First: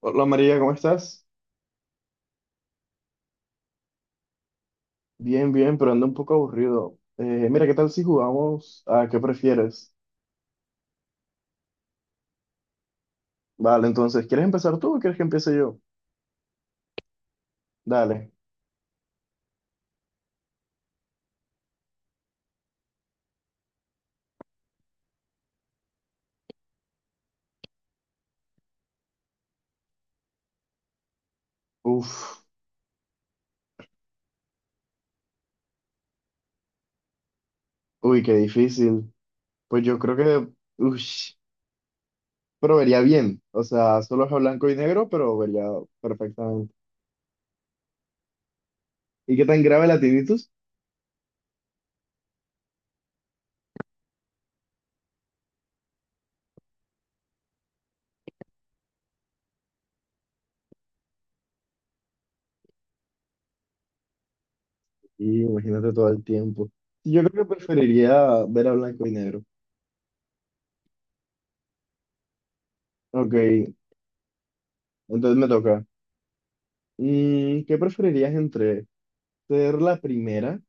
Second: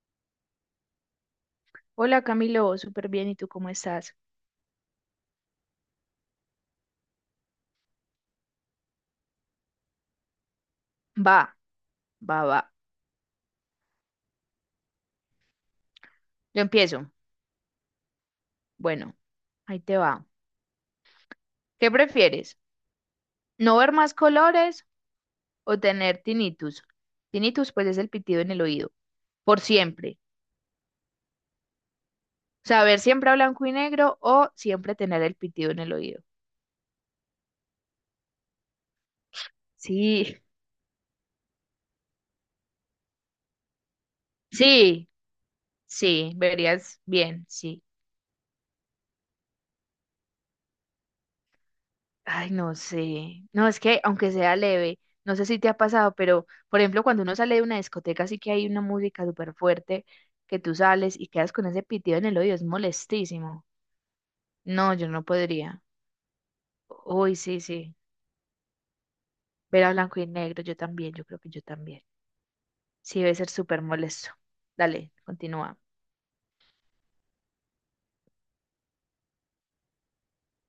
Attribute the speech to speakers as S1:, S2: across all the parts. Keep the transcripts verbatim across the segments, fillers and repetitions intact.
S1: Hola María, ¿cómo estás?
S2: Hola Camilo, súper bien, ¿y tú cómo estás?
S1: Bien, bien, pero ando un poco aburrido. Eh, mira, ¿qué tal si jugamos a qué prefieres?
S2: Va, va, va.
S1: Vale, entonces, ¿quieres empezar tú o quieres que empiece yo?
S2: Yo empiezo.
S1: Dale.
S2: Bueno, ahí te va. ¿Qué prefieres? ¿No ver más colores o tener tinnitus? Tinnitus, pues es el pitido en el oído, por siempre.
S1: Uf,
S2: O sea, ver siempre a blanco y negro o siempre tener el pitido en el oído.
S1: uy, qué difícil. Pues yo creo
S2: Sí,
S1: que, uff, pero vería bien. O sea, solo es a blanco y negro,
S2: sí,
S1: pero vería
S2: sí,
S1: perfectamente.
S2: verías bien, sí.
S1: ¿Y qué tan grave la tinnitus?
S2: Ay, no sé. No, es que aunque sea leve, no sé si te ha pasado, pero por ejemplo, cuando uno sale de una discoteca, sí que hay una música súper fuerte que tú sales y quedas con ese pitido en el oído, es molestísimo. No, yo no
S1: Y
S2: podría.
S1: imagínate todo el tiempo. Yo
S2: Uy,
S1: creo que
S2: sí, sí.
S1: preferiría ver a blanco y negro.
S2: Ver a blanco y negro, yo también, yo creo que yo también. Sí,
S1: Ok,
S2: debe ser súper molesto. Dale,
S1: entonces me
S2: continúa.
S1: toca. Mm, ¿qué preferirías entre ser la primera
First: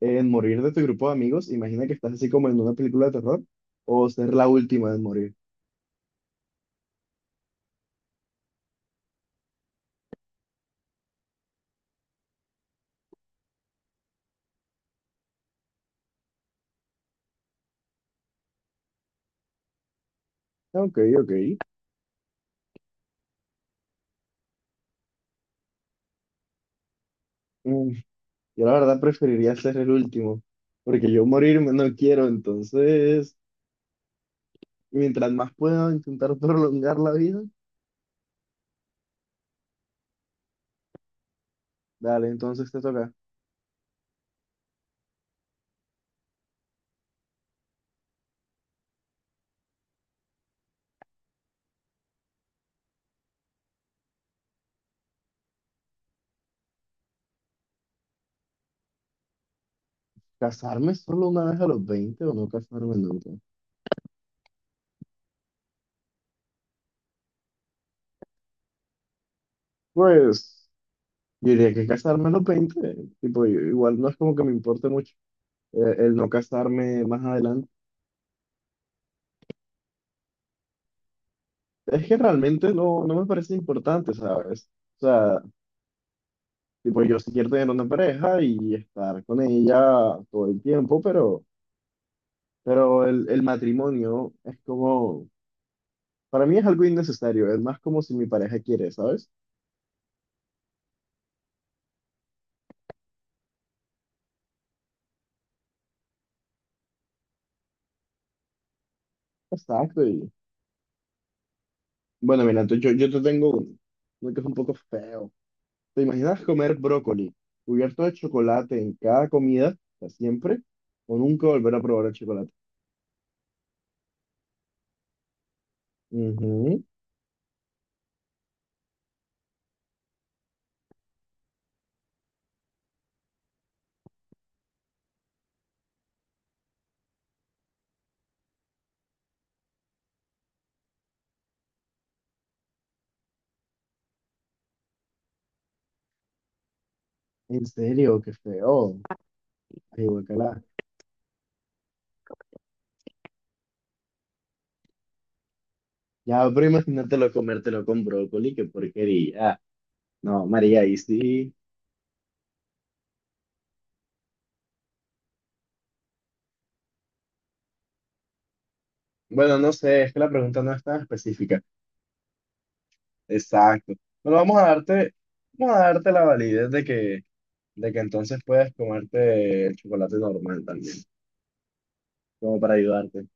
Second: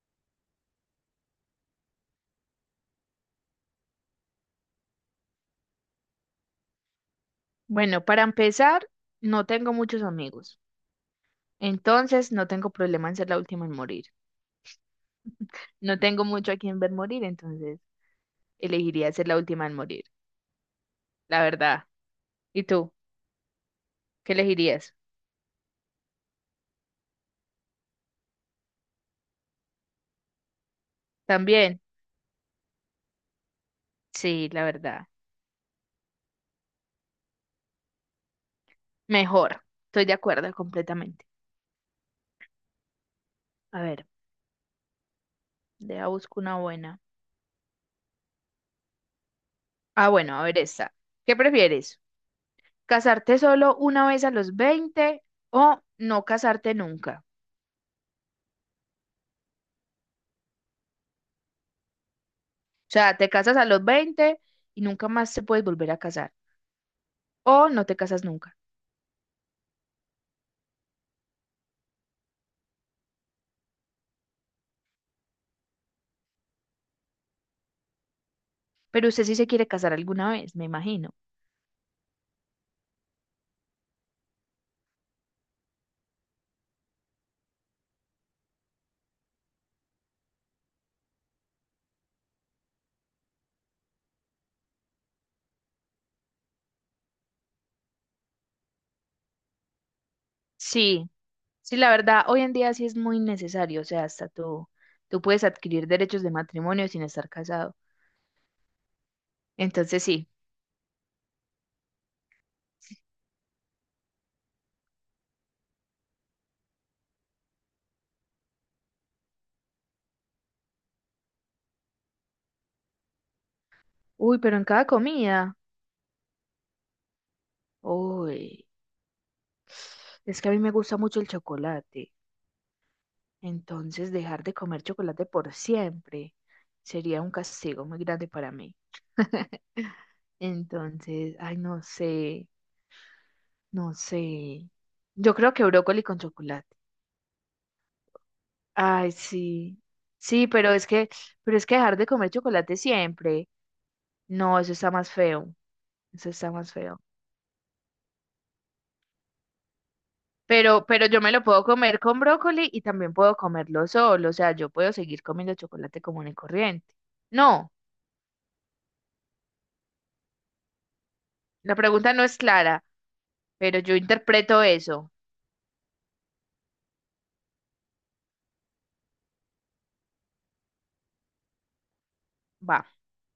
S1: en morir de tu grupo de amigos? Imagina que estás así como en una película de terror o ser la última en morir.
S2: Bueno, para empezar, no tengo muchos amigos. Entonces, no tengo problema en ser la última en morir. No tengo mucho a quien ver morir, entonces elegiría ser la última en morir,
S1: Ok, ok.
S2: la verdad. ¿Y tú? ¿Qué elegirías?
S1: Mm, Yo la verdad preferiría ser el último, porque yo morirme
S2: ¿También?
S1: no quiero, entonces,
S2: Sí, la verdad.
S1: mientras más pueda intentar prolongar la vida.
S2: Mejor. Estoy de acuerdo completamente.
S1: Dale, entonces te toca.
S2: A ver, deja busco una buena. Ah, bueno, a ver esta. ¿Qué prefieres? ¿Casarte solo una vez a los veinte o no casarte nunca?
S1: ¿Casarme solo una vez a los veinte o no
S2: O
S1: casarme
S2: sea, te
S1: nunca?
S2: casas a los veinte y nunca más se puedes volver a casar. O no te casas nunca.
S1: Pues, yo diría que casarme a los veinte, tipo, yo- igual no es como que me importe mucho, eh, el no casarme más adelante.
S2: Pero usted sí se quiere casar alguna vez, me imagino.
S1: Es que realmente no, no me parece importante, ¿sabes? O sea, tipo, yo sí quiero tener una pareja y estar con ella todo el tiempo, pero, pero el, el matrimonio es como, para mí es algo innecesario, es más como si mi pareja quiere, ¿sabes?
S2: Sí, sí, la verdad, hoy en día sí es muy necesario, o sea, hasta tú, tú puedes adquirir derechos de matrimonio sin estar casado. Entonces
S1: Exacto,
S2: sí.
S1: y bueno, mira, entonces yo, yo te tengo uno, uno que es un poco feo. ¿Te imaginas comer brócoli cubierto de chocolate en cada comida, para siempre, o nunca volver a probar el chocolate?
S2: Uy, pero en cada comida.
S1: Ujú.
S2: Uy, es que a mí me gusta mucho el chocolate. Entonces dejar de comer chocolate por siempre sería un castigo muy grande para mí. Entonces, ay, no sé, no sé. Yo creo que brócoli con chocolate.
S1: En serio, qué feo.
S2: Ay, sí.
S1: Ay,
S2: Sí,
S1: guacala.
S2: pero es que, pero es que dejar de comer chocolate siempre. No, eso está más feo. Eso
S1: Ya,
S2: está
S1: pero
S2: más feo.
S1: imagínatelo comértelo con brócoli, qué porquería. No, María,
S2: Pero,
S1: y
S2: pero yo me lo
S1: sí.
S2: puedo comer con brócoli y también puedo comerlo solo. O sea, yo puedo seguir comiendo chocolate común y corriente. No,
S1: Bueno, no sé, es que la pregunta no es tan específica.
S2: la pregunta no es clara, pero
S1: Exacto.
S2: yo
S1: Bueno, vamos a
S2: interpreto eso.
S1: darte, vamos a darte la validez de que, de que entonces puedes comerte el chocolate normal también, como para
S2: Va.
S1: ayudarte.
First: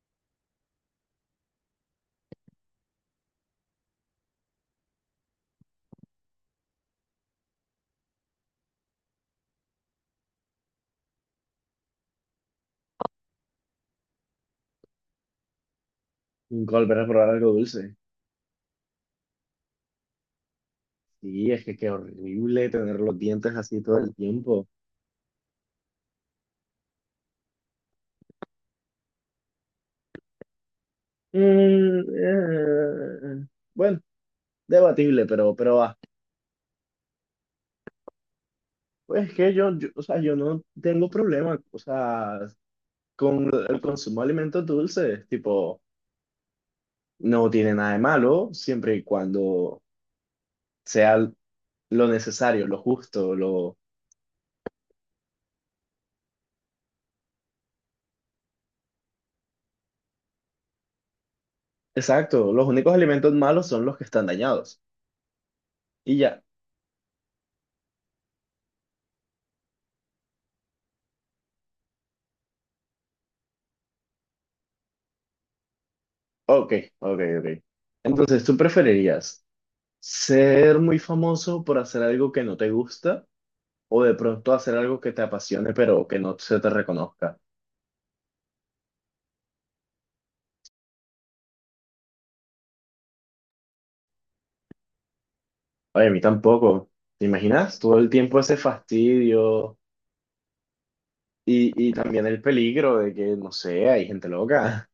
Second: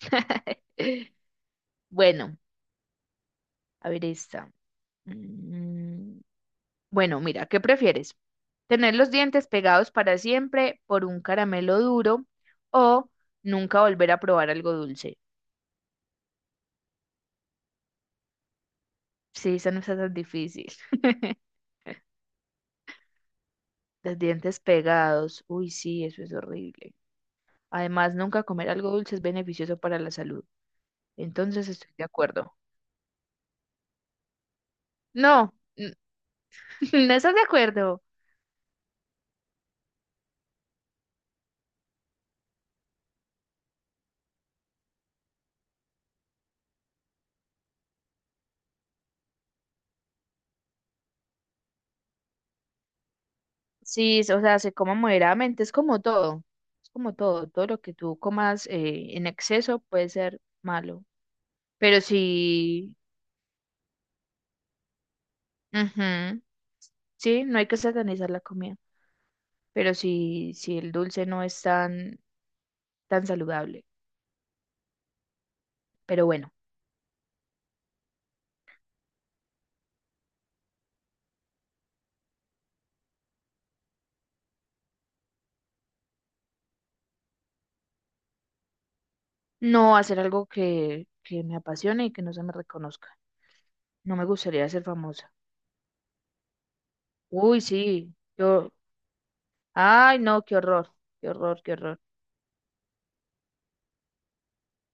S2: Bueno, a ver esta. Mm, Bueno, mira, ¿qué prefieres? ¿Tener los dientes pegados para siempre por un caramelo duro o nunca volver a probar algo dulce?
S1: Nunca volver a probar algo dulce.
S2: Sí, esa no está tan difícil.
S1: Sí, es que qué horrible tener los dientes así todo el
S2: Los dientes
S1: tiempo.
S2: pegados. Uy, sí, eso es horrible. Además, nunca comer algo dulce es beneficioso para la salud. Entonces estoy
S1: Mm,
S2: de acuerdo.
S1: eh, bueno, debatible,
S2: No,
S1: pero, pero
S2: n-
S1: va.
S2: No estás de acuerdo.
S1: Pues es que yo, yo, o sea, yo no tengo problema, o sea, con el consumo de alimentos dulces, tipo, no tiene nada de malo, siempre y cuando sea lo necesario, lo justo, lo...
S2: Sí, es- o sea, se coma moderadamente, es como todo. Es como todo. Todo lo que tú comas eh, en exceso puede ser malo. Pero
S1: Exacto, los únicos
S2: sí,
S1: alimentos malos son los que están dañados. Y ya.
S2: ujú, sí, no hay que, satanizar la comida. Pero sí, sí, el dulce no es tan, tan saludable. Pero bueno,
S1: Ok, ok, ok. Entonces, ¿tú preferirías ser muy famoso por hacer algo que no te gusta o de pronto hacer algo que te apasione pero que no se te reconozca?
S2: no hacer algo que, que me apasione y que no se me reconozca. No me gustaría ser famosa.
S1: Oye, a mí tampoco. ¿Te
S2: Uy,
S1: imaginas? Todo el
S2: sí.
S1: tiempo ese
S2: Yo.
S1: fastidio.
S2: Ay, no, qué horror. Qué horror,
S1: Y,
S2: qué
S1: y
S2: horror.
S1: también el peligro de que, no sé, hay gente loca.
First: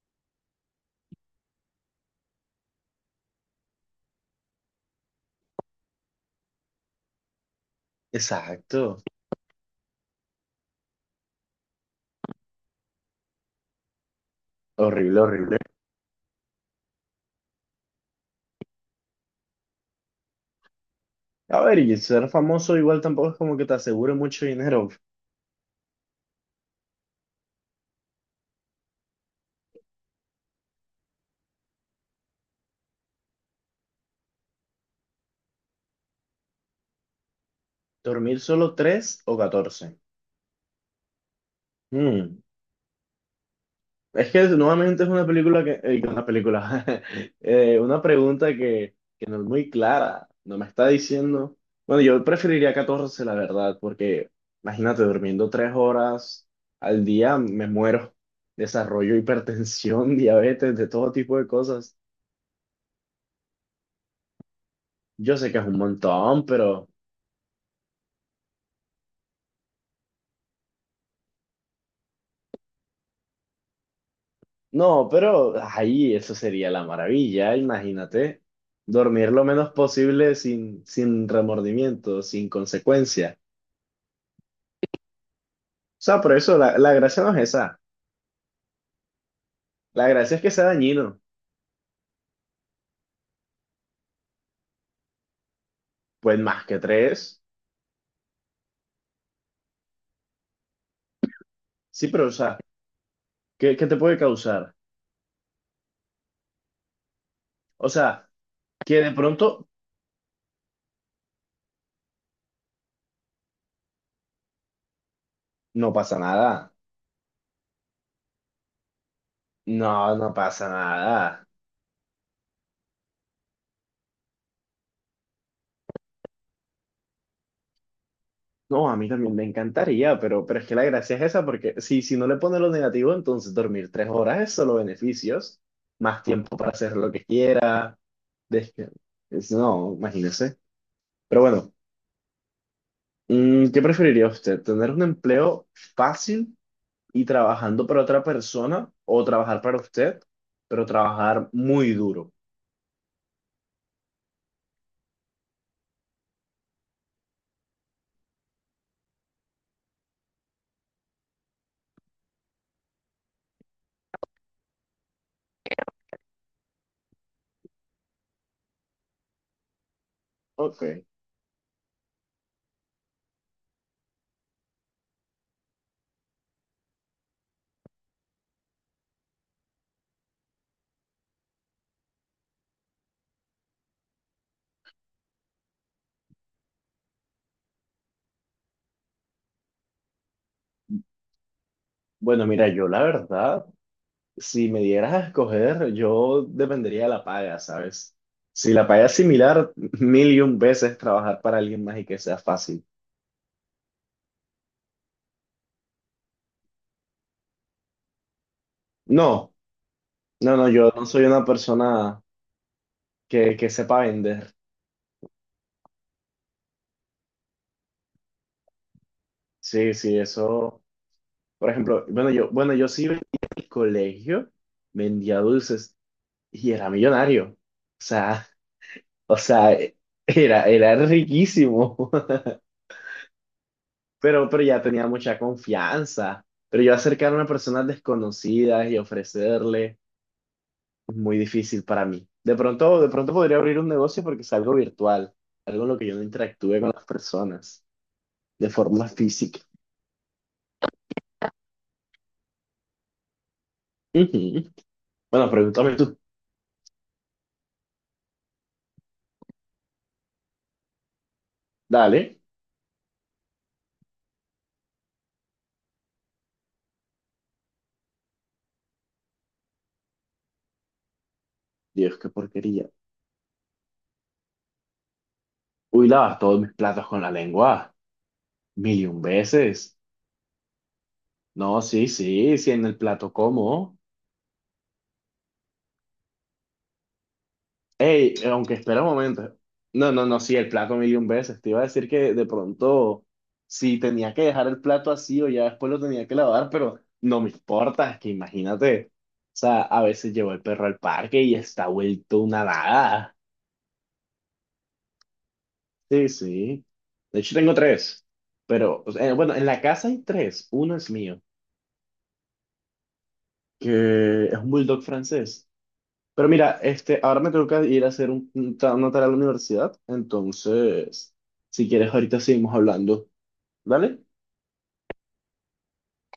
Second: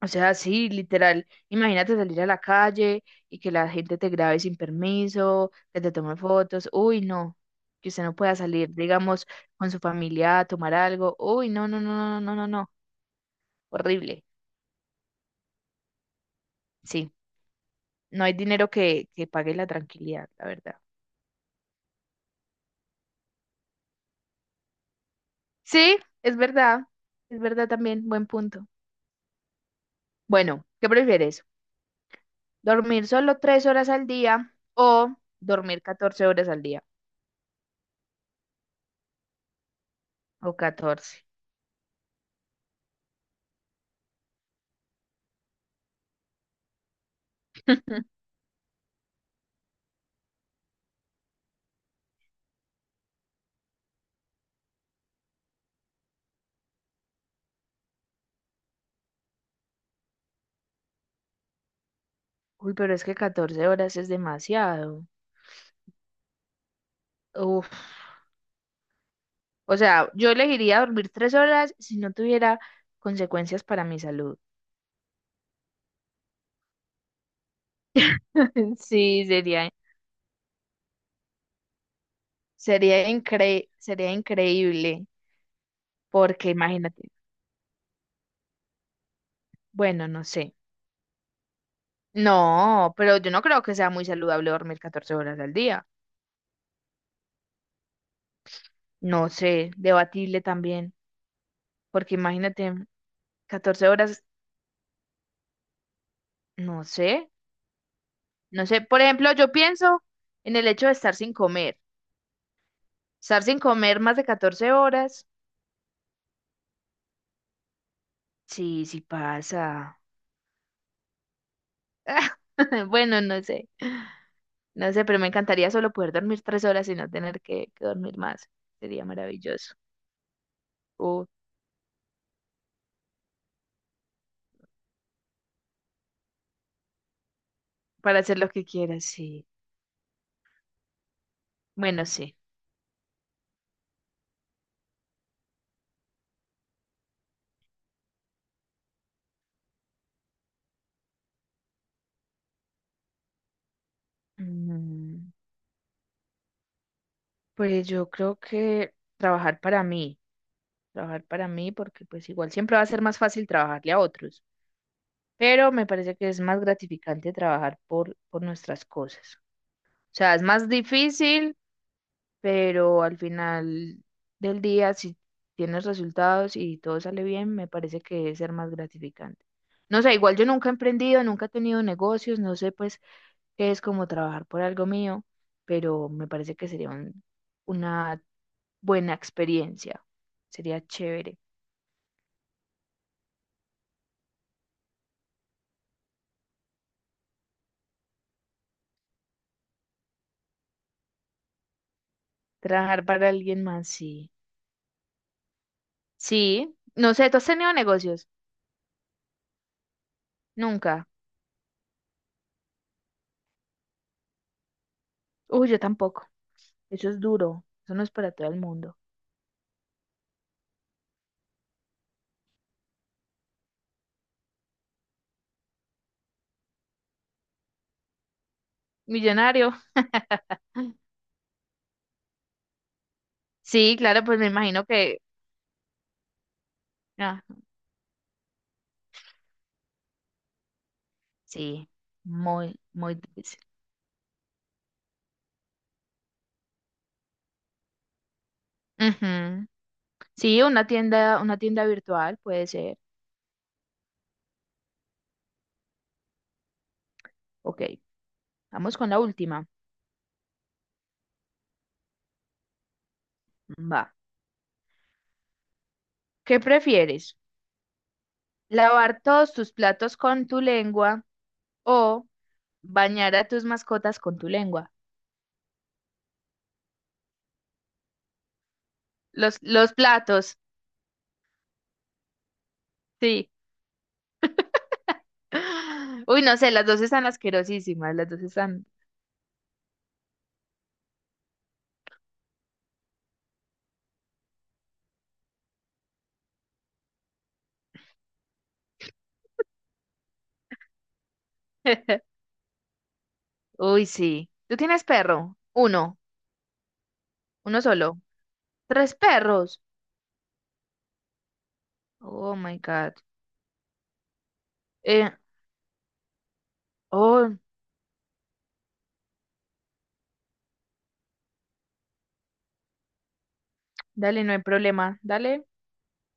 S2: O sea, sí, literal. Imagínate salir a la calle y que la gente te grabe sin permiso, que te tome fotos. Uy, no. Que usted no pueda salir,
S1: Exacto.
S2: digamos, con su familia a tomar algo. Uy, no, no, no, no, no, no, no. Horrible.
S1: Horrible, horrible.
S2: Sí. No hay dinero que, que pague la tranquilidad, la verdad.
S1: A ver, y ser famoso igual tampoco es como que te asegure mucho dinero.
S2: Sí, es verdad. Es verdad también. Buen punto. Bueno, ¿qué prefieres? Dormir solo tres horas al día o dormir catorce horas al día
S1: Dormir solo tres o catorce.
S2: o catorce.
S1: Hmm. Es que nuevamente es una película que, eh, una película, eh, una pregunta que, que no es muy clara, no me está diciendo, bueno, yo preferiría catorce la verdad, porque imagínate, durmiendo tres horas al día me muero, desarrollo hipertensión, diabetes, de todo tipo de cosas.
S2: Uy, pero es que catorce horas es demasiado.
S1: Yo sé que es un montón, pero
S2: Uf. O sea, yo elegiría dormir tres horas si no tuviera consecuencias para mi salud.
S1: no, pero ahí eso sería la maravilla, imagínate,
S2: Sí,
S1: dormir lo menos
S2: sería.
S1: posible sin, sin remordimiento, sin
S2: Sería
S1: consecuencia.
S2: incre- sería increíble,
S1: O sea, por
S2: porque
S1: eso la, la
S2: imagínate,
S1: gracia no es esa. La
S2: bueno, no
S1: gracia es que
S2: sé.
S1: sea dañino.
S2: No, pero yo no creo que sea muy saludable dormir catorce horas al día.
S1: Pues más que tres.
S2: No sé, debatible también,
S1: Sí,
S2: porque
S1: pero o sea,
S2: imagínate,
S1: ¿qué, qué
S2: catorce
S1: te puede
S2: horas,
S1: causar?
S2: no sé.
S1: O sea,
S2: No sé,
S1: que
S2: por
S1: de
S2: ejemplo, yo
S1: pronto
S2: pienso en el hecho de estar sin comer. Estar sin comer más de catorce horas.
S1: no pasa nada.
S2: Sí, sí
S1: No,
S2: pasa.
S1: no pasa nada.
S2: Bueno, no sé. No sé, pero me encantaría solo poder dormir tres horas y no tener que, que dormir más.
S1: No, a
S2: Sería
S1: mí también me
S2: maravilloso.
S1: encantaría, pero, pero es que la gracia es
S2: O
S1: esa, porque si, si no le pones lo negativo, entonces dormir tres horas es solo beneficios, más tiempo para hacer lo que quiera.
S2: para hacer lo que
S1: desca-
S2: quieras, sí.
S1: es- No, imagínese. Pero bueno,
S2: Bueno, sí.
S1: mm, ¿qué preferiría usted? ¿Tener un empleo fácil y trabajando para otra persona o trabajar para usted, pero trabajar muy duro?
S2: Mm, Pues yo creo que trabajar para mí. Trabajar para mí porque pues igual siempre va a ser más fácil trabajarle a otros. Pero me parece que es más gratificante trabajar por, por nuestras cosas. O sea, es más
S1: Ok.
S2: difícil, pero al final del día, si tienes resultados y todo sale bien, me parece que debe ser más gratificante. No sé, igual yo nunca he emprendido, nunca he tenido negocios, no sé pues qué es como trabajar por algo mío, pero me parece que sería un- una buena experiencia. Sería chévere.
S1: Bueno, mira, yo la verdad, si me dieras a escoger, yo dependería de la paga, ¿sabes? Si la paga es similar, mil y un veces trabajar para alguien más y que sea fácil.
S2: Trabajar para alguien más, sí. Sí, no sé, ¿tú has tenido negocios?
S1: No, no, no, yo no
S2: Nunca.
S1: soy una persona que, que sepa vender.
S2: Uy, yo tampoco. Eso es duro. Eso no es para todo el mundo.
S1: Sí, sí, eso. Por ejemplo, bueno, yo, bueno, yo sí vendía en el colegio, vendía dulces y era millonario. O sea, O sea,
S2: Millonario.
S1: eh, era, era riquísimo,
S2: Sí, claro, pues me
S1: pero, pero ya
S2: imagino
S1: tenía
S2: que,
S1: mucha confianza. Pero yo acercarme
S2: ah,
S1: a personas desconocidas y ofrecerle es muy difícil
S2: sí,
S1: para mí. De
S2: muy,
S1: pronto, de
S2: muy
S1: pronto podría
S2: difícil.
S1: abrir un negocio porque es algo virtual, algo en lo que yo no interactúe con las personas de forma física.
S2: Ujú. Sí, una tienda, una tienda virtual puede ser.
S1: Ujú. Bueno, pregúntame tú.
S2: Ok, vamos con la última.
S1: Dale.
S2: Va. ¿Qué prefieres? ¿Lavar todos tus platos con tu lengua
S1: Dios,
S2: o
S1: qué porquería.
S2: bañar a tus mascotas con tu lengua?
S1: Uy, lavas todos mis platos con la lengua. Mil y un
S2: Los, los
S1: veces.
S2: platos,
S1: No, sí, sí, sí, en el plato
S2: sí.
S1: como.
S2: Uy, no sé, las dos están asquerosísimas, las
S1: Ey,
S2: dos
S1: aunque
S2: están.
S1: espera un momento. No, no, no, sí, el plato millón veces. Te iba a decir que de pronto, si tenía que dejar el plato así o ya después lo tenía que lavar, pero no me importa, es que imagínate. O sea, a veces llevo el perro al parque y está vuelto una nada.
S2: Uy, sí. ¿Tú tienes perro? Uno,
S1: Sí, sí. De hecho, tengo
S2: uno solo.
S1: tres. Pero, o
S2: Tres
S1: sea, eh, bueno, en la
S2: perros.
S1: casa hay tres. Uno es mío,
S2: Oh my God.
S1: que es un bulldog
S2: Eh,
S1: francés. Pero mira, este, ahora me
S2: oh,
S1: tengo que ir a hacer un, un ta- una tarea a la universidad. Entonces, si quieres, ahorita seguimos hablando. ¿Dale?
S2: dale, no hay problema. Dale.